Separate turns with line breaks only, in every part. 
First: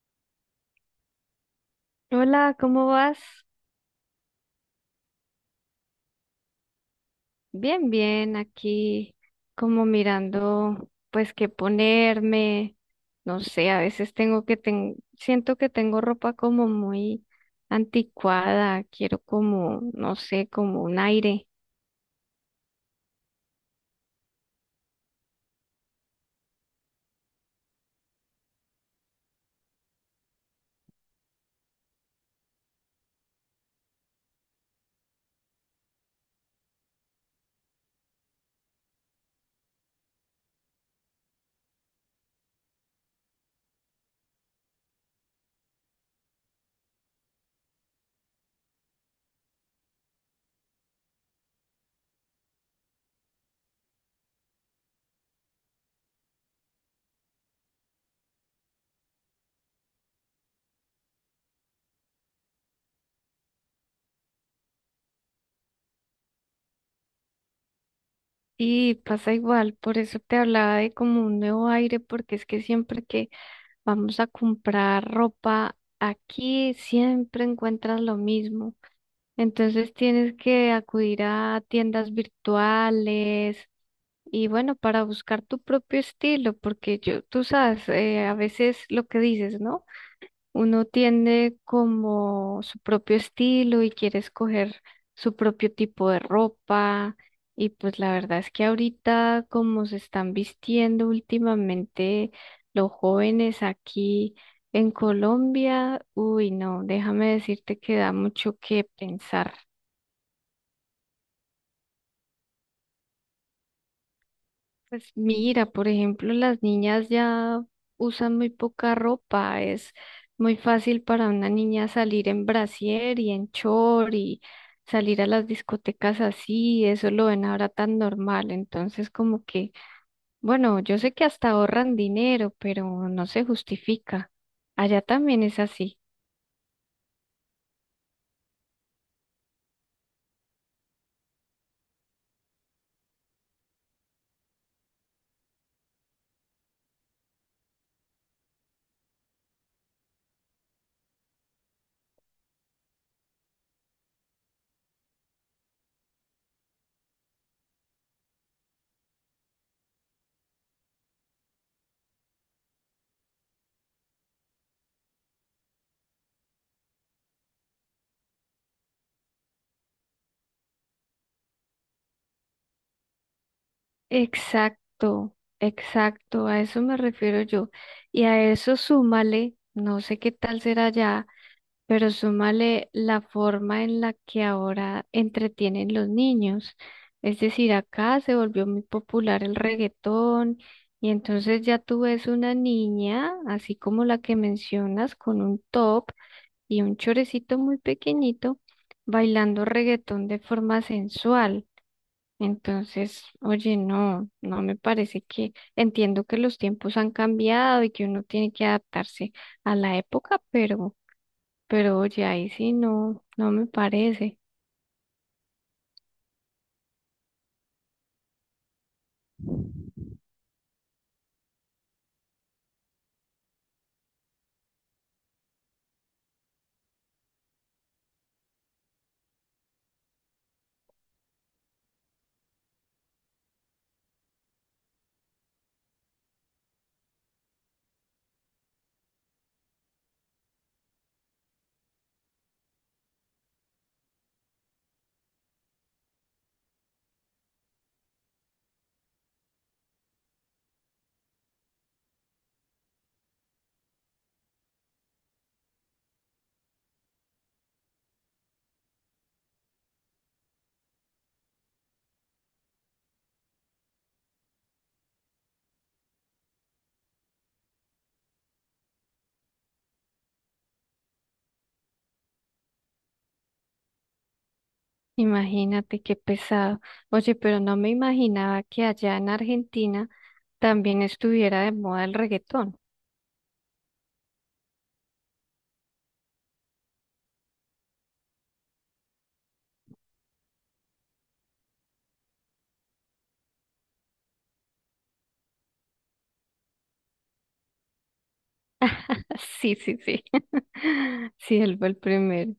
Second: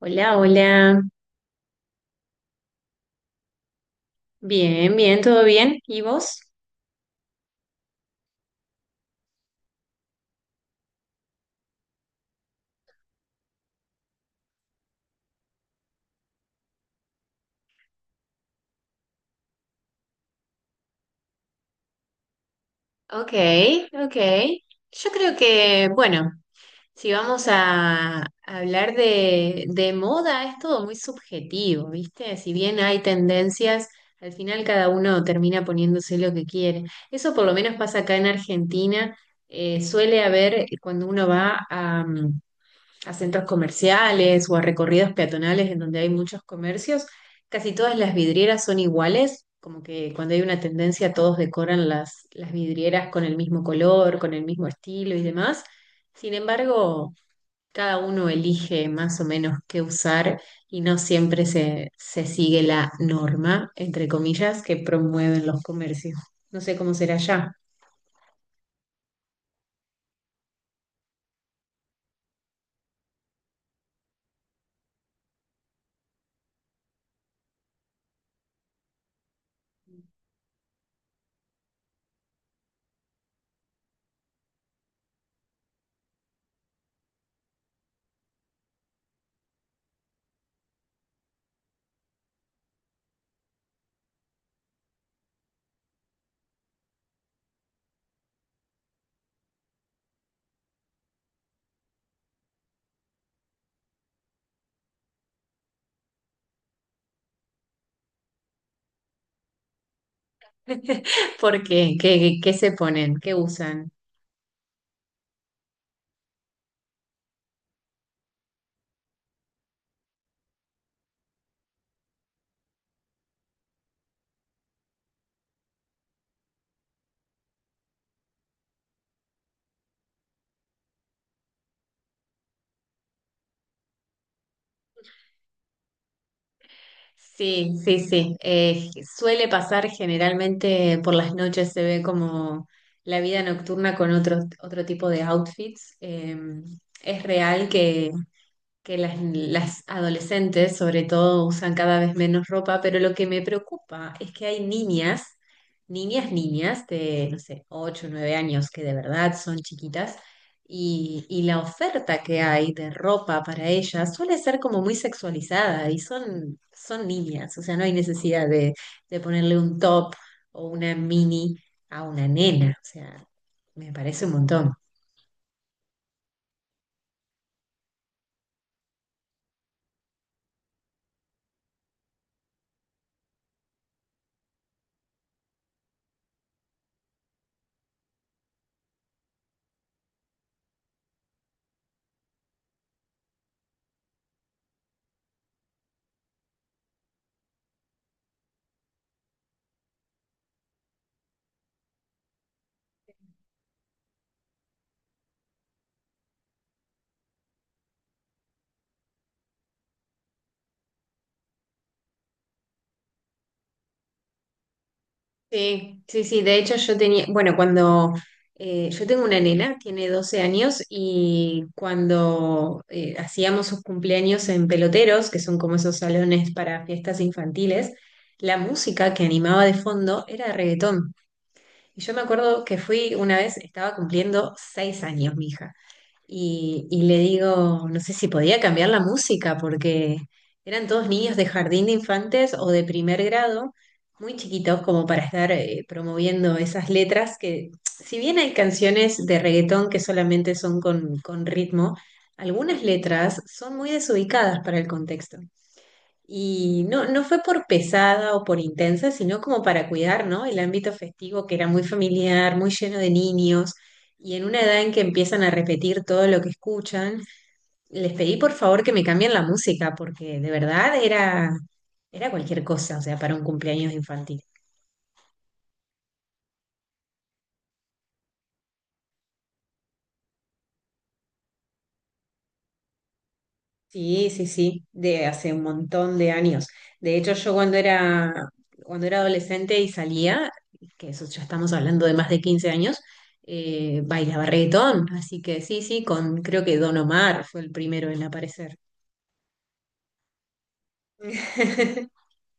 Hola, hola.
Hola, ¿cómo vas?
Bien, bien, todo bien. ¿Y vos?
Bien, bien, aquí como mirando pues qué ponerme, no sé, a veces tengo siento que tengo ropa como muy anticuada, quiero como, no sé, como un aire.
Ok, ok. Yo creo que, bueno, si vamos a hablar de moda, es todo muy subjetivo, ¿viste? Si bien hay tendencias, al final cada uno termina poniéndose lo que quiere. Eso por lo menos pasa acá en Argentina. Suele haber, cuando uno va a a centros comerciales o a recorridos peatonales en donde hay muchos comercios, casi todas las vidrieras son iguales, como que cuando hay una tendencia todos decoran las vidrieras con el mismo color, con el mismo estilo y demás. Sin embargo, cada uno elige más o menos qué usar y no siempre se sigue la norma, entre comillas, que promueven los comercios. No sé cómo será ya.
Y pasa igual, por eso te hablaba de como un nuevo aire, porque es que siempre que vamos a comprar ropa aquí, siempre encuentras lo mismo. Entonces tienes que acudir a tiendas virtuales y bueno, para buscar tu propio estilo, porque yo, tú sabes, a veces lo que dices, ¿no? Uno tiene como su propio estilo y quiere escoger su propio tipo de ropa y pues la verdad es que ahorita como se están vistiendo últimamente los jóvenes aquí en Colombia, uy, no, déjame decirte que da mucho que pensar.
¿Por qué? ¿Qué se ponen? ¿Qué usan?
Pues mira, por ejemplo, las niñas ya usan muy poca ropa. Es muy fácil para una niña salir en brasier y en chor y salir a las discotecas así. Eso lo ven ahora tan normal. Entonces, como que, bueno, yo sé que hasta ahorran dinero, pero no se justifica. Allá también es así.
Sí, sí, sí. Suele pasar generalmente por las noches, se ve como la vida nocturna con otro tipo de outfits. Es real que las adolescentes sobre todo usan cada vez menos ropa, pero lo que me preocupa es que hay niñas, niñas de, no sé, 8 o 9 años que de verdad son chiquitas y la oferta que hay de ropa para ellas suele ser como muy sexualizada y son niñas, o sea, no hay necesidad de ponerle un top o una mini a una nena, o sea, me parece un montón.
Exacto, exacto. A eso me refiero yo. Y a eso súmale, no sé qué tal será allá. Pero súmale la forma en la que ahora entretienen los niños. Es decir, acá se volvió muy popular el reggaetón y entonces ya tú ves una niña, así como la que mencionas, con un top y un chorecito muy pequeñito, bailando reggaetón de forma sensual. Entonces, oye, no, no me parece que entiendo que los tiempos han cambiado y que uno tiene que adaptarse a la época, pero... Pero oye, ahí sí no, no me parece.
Sí, sí, sí, de hecho yo tenía, bueno, cuando yo tengo una nena, tiene 12 años y cuando hacíamos sus cumpleaños en peloteros, que son como esos salones para fiestas infantiles, la música que animaba de fondo era reggaetón. Y yo me acuerdo que fui una vez, estaba cumpliendo 6 años mi hija, y le digo, no sé si podía cambiar la música, porque eran todos niños de jardín de infantes o de primer grado, muy chiquitos como para estar promoviendo esas letras que, si bien hay canciones de reggaetón que solamente son con ritmo, algunas letras son muy desubicadas para el contexto. Y no, no fue por pesada o por intensa, sino como para cuidar, ¿no? El ámbito festivo que era muy familiar, muy lleno de niños, y en una edad en que empiezan a repetir todo lo que escuchan, les pedí por favor que me cambien la música, porque de verdad era, era cualquier cosa, o sea, para un cumpleaños infantil.
Imagínate qué pesado. Oye, pero no me imaginaba que allá en Argentina también estuviera de moda el reggaetón.
Sí, sí, sí, de hace un montón de años. De hecho, cuando era adolescente y salía, que eso ya estamos hablando de más de 15 años, bailaba reggaetón. Así que sí, sí, con creo que Don Omar fue el primero en aparecer.
Sí, sí, sí. Sí, él fue el primero.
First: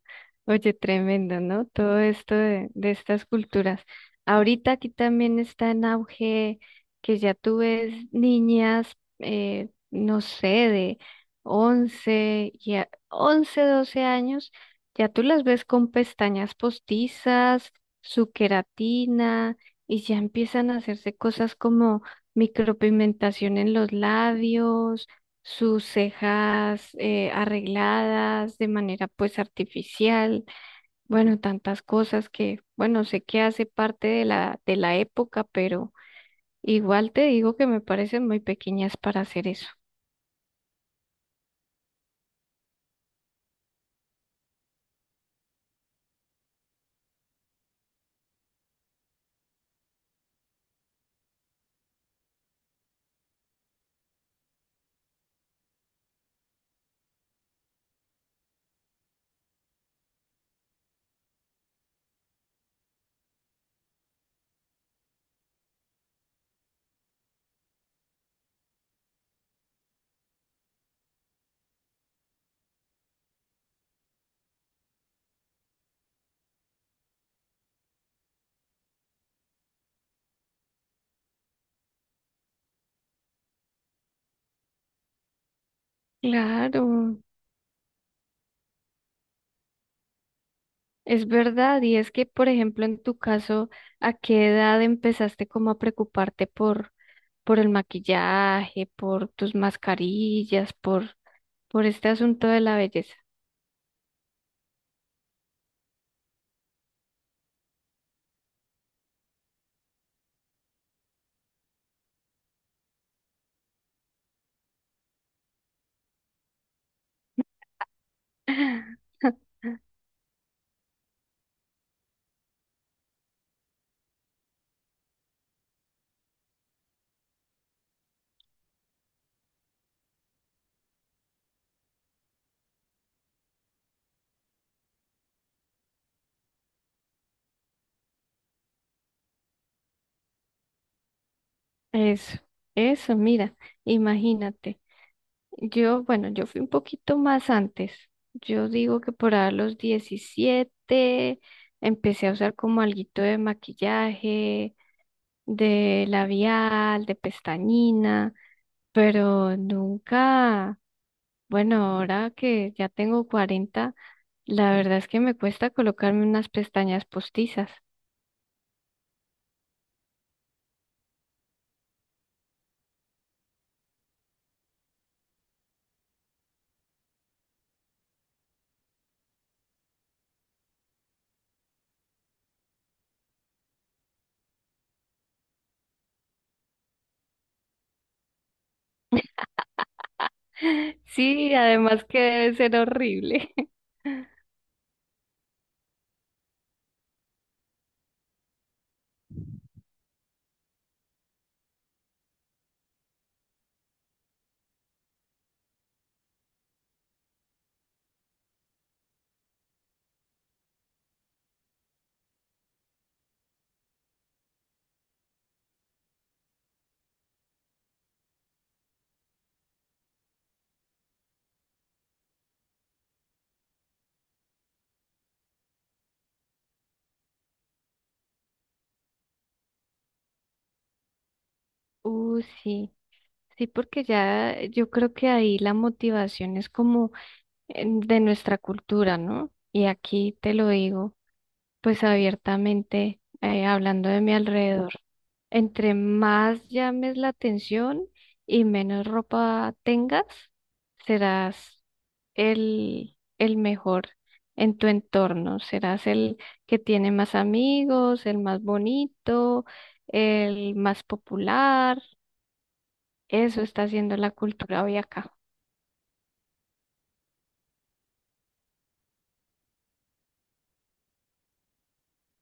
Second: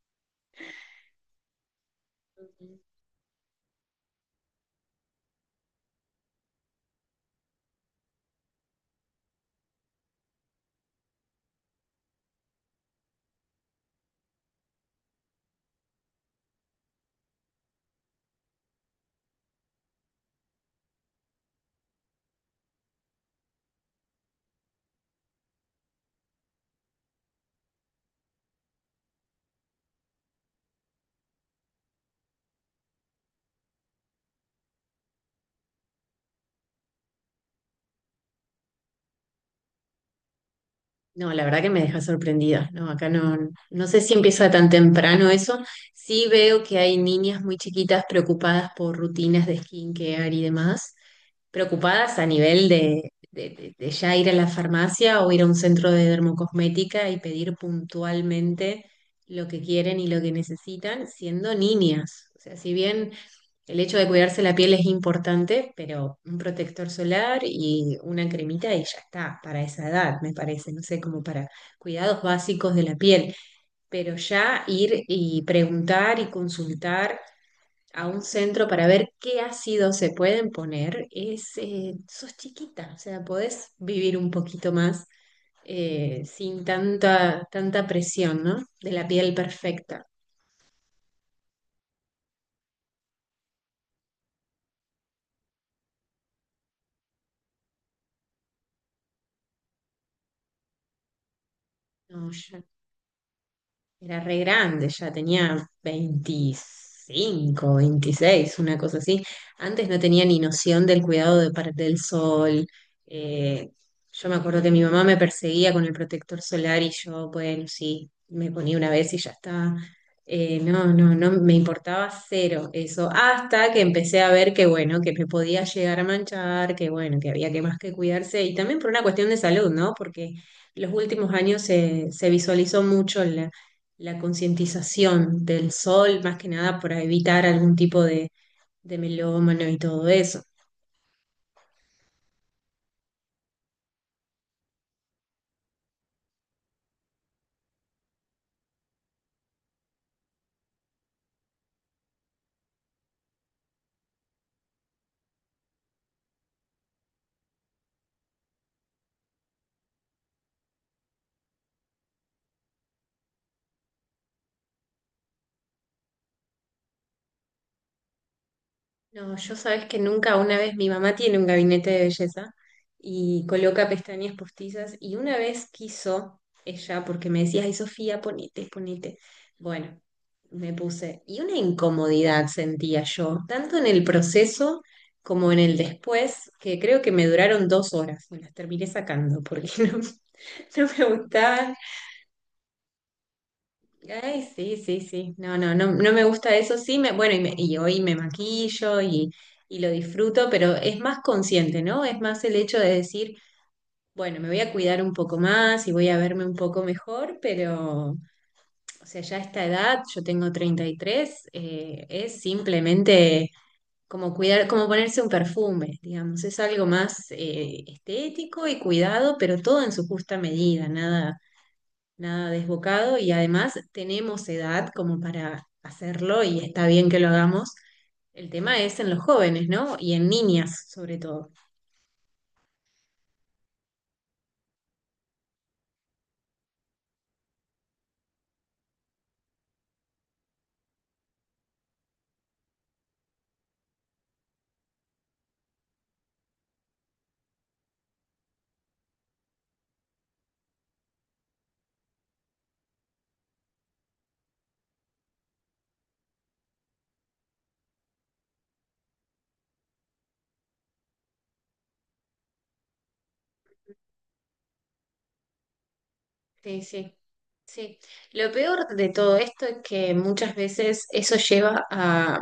Oye, tremendo, ¿no? Todo esto de estas culturas. Ahorita aquí también está en auge que ya tú ves niñas, no sé, de 11, ya, 11 12 años, ya tú las ves con pestañas postizas, su queratina, y ya empiezan a hacerse cosas como micropigmentación en los labios, sus cejas arregladas de manera pues artificial, bueno, tantas cosas que, bueno, sé que hace parte de la época, pero igual te digo que me parecen muy pequeñas para hacer eso.
No, la verdad que me deja sorprendida. No, acá no, no sé si empieza tan temprano eso. Sí veo que hay niñas muy chiquitas preocupadas por rutinas de skincare y demás, preocupadas a nivel de ya ir a la farmacia o ir a un centro de dermocosmética y pedir puntualmente lo que quieren y lo que necesitan, siendo niñas. O sea, si bien el hecho de cuidarse la piel es importante, pero un protector solar y una cremita y ya está, para esa edad, me parece, no sé, como para cuidados básicos de la piel, pero ya ir y preguntar y consultar a un centro para ver qué ácidos se pueden poner, es, sos chiquita, o sea, podés vivir un poquito más sin
Claro,
tanta presión, ¿no? De la piel perfecta.
es verdad, y es que, por ejemplo, en tu caso, ¿a qué edad empezaste como a preocuparte por, el maquillaje, por tus mascarillas, por este
No,
asunto de
yo
la belleza?
era re grande, ya tenía 25 26 una cosa así. Antes no tenía ni noción del del sol. Eh, yo me acuerdo que mi mamá me perseguía con el protector solar y yo, bueno, sí, me ponía una vez y ya está. No, me importaba cero eso, hasta que empecé a ver que, bueno, que me podía llegar a manchar, que, bueno, que había que más que cuidarse y también por una cuestión de salud, ¿no? Porque los últimos años se visualizó mucho la concientización del sol, más que nada para evitar algún tipo de melómano y todo eso.
Eso, eso, mira, imagínate. Yo, bueno, yo fui un poquito más antes. Yo digo que por a los 17 empecé a usar como alguito de maquillaje, de labial, de pestañina, pero nunca, bueno, ahora que ya tengo 40, la verdad es que me cuesta colocarme unas pestañas postizas.
No, yo sabes que nunca, una vez mi mamá tiene un gabinete de belleza y coloca pestañas postizas y una vez quiso ella, porque me decía, ay Sofía, ponete, ponete. Bueno, me puse y una incomodidad sentía yo, tanto en el proceso como en el después, que creo que me duraron 2 horas, me las terminé sacando porque no, no me
Sí,
gustaban.
además que debe ser horrible.
Ay, sí, sí, sí. No, no, no, no me gusta eso. Sí, me, bueno, y hoy me maquillo y lo disfruto, pero es más consciente, ¿no? Es más el hecho de decir, bueno, me voy a cuidar un poco más y voy a verme un poco mejor, pero, o sea, ya a esta edad, yo tengo 33, es simplemente como cuidar, como ponerse un perfume, digamos. Es algo más estético y cuidado, pero todo en su justa medida, nada desbocado y además tenemos edad como para hacerlo y está bien que lo hagamos. El tema es en los jóvenes, ¿no? Y en niñas, sobre todo.
Sí. Sí, porque ya yo creo que ahí la motivación es como de nuestra cultura, ¿no? Y aquí te lo digo, pues abiertamente, hablando de mi alrededor, entre más llames la atención y menos ropa tengas, serás el mejor en tu entorno, serás el que tiene más amigos, el más bonito, el más popular. Eso está haciendo la cultura hoy acá.
Sí, sí, sí. Lo peor de todo esto es que muchas veces eso lleva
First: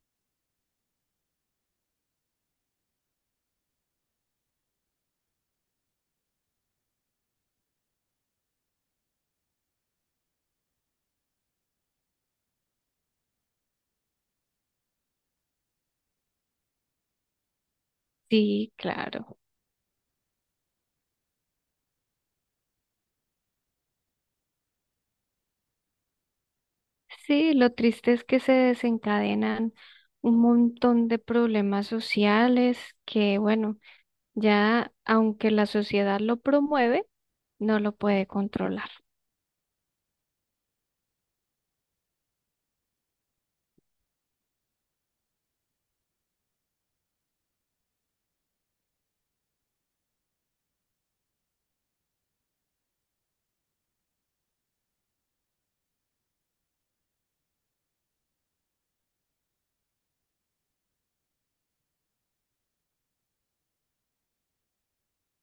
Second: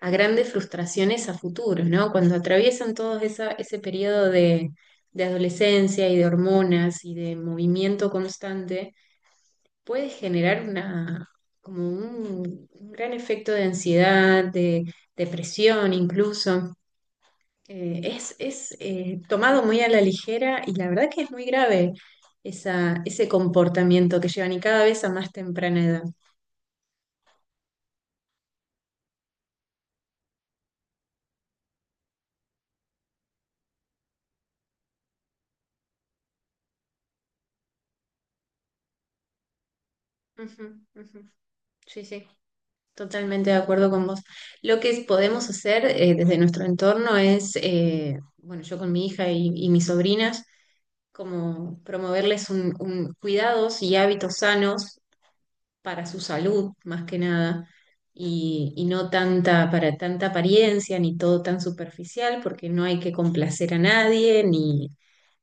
a grandes frustraciones a futuros, ¿no? Cuando atraviesan ese periodo de adolescencia y de hormonas y de movimiento constante. Puede generar como un gran efecto de ansiedad, de depresión incluso.
Sí,
Es
claro.
tomado muy a la ligera y la verdad que es muy grave esa, ese comportamiento que llevan y cada vez a más temprana edad.
Sí, lo triste es que se desencadenan un montón de problemas sociales que, bueno, ya aunque la sociedad lo promueve, no lo puede controlar.
Ujú, ujú. Sí, sí, totalmente de acuerdo con vos. Lo que podemos hacer desde nuestro entorno es, bueno, yo con mi hija y mis sobrinas, como promoverles un cuidados y hábitos sanos para su salud más que nada y, y no tanta para tanta apariencia ni todo tan superficial porque no hay que complacer a nadie ni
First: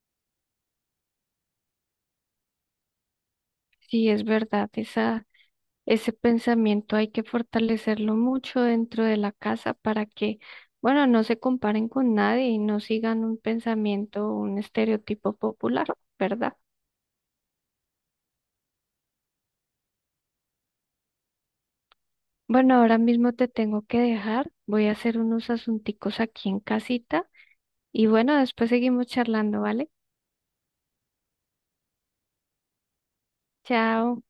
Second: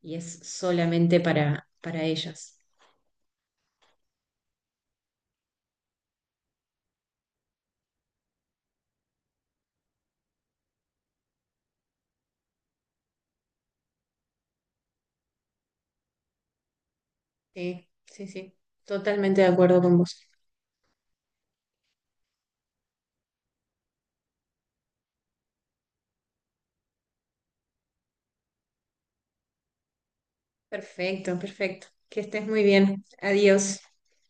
y es solamente para ellas.
Sí, es verdad, esa, ese pensamiento hay que fortalecerlo mucho dentro de la casa para que, bueno, no se comparen con nadie y no sigan un pensamiento, un estereotipo popular, ¿verdad?
Sí, sí, sí, totalmente de acuerdo con vos.
Bueno, ahora mismo te tengo que dejar. Voy a hacer unos asunticos aquí en casita y bueno, después seguimos charlando, ¿vale?
Perfecto, perfecto. Que estés muy bien. Adiós.
Chao.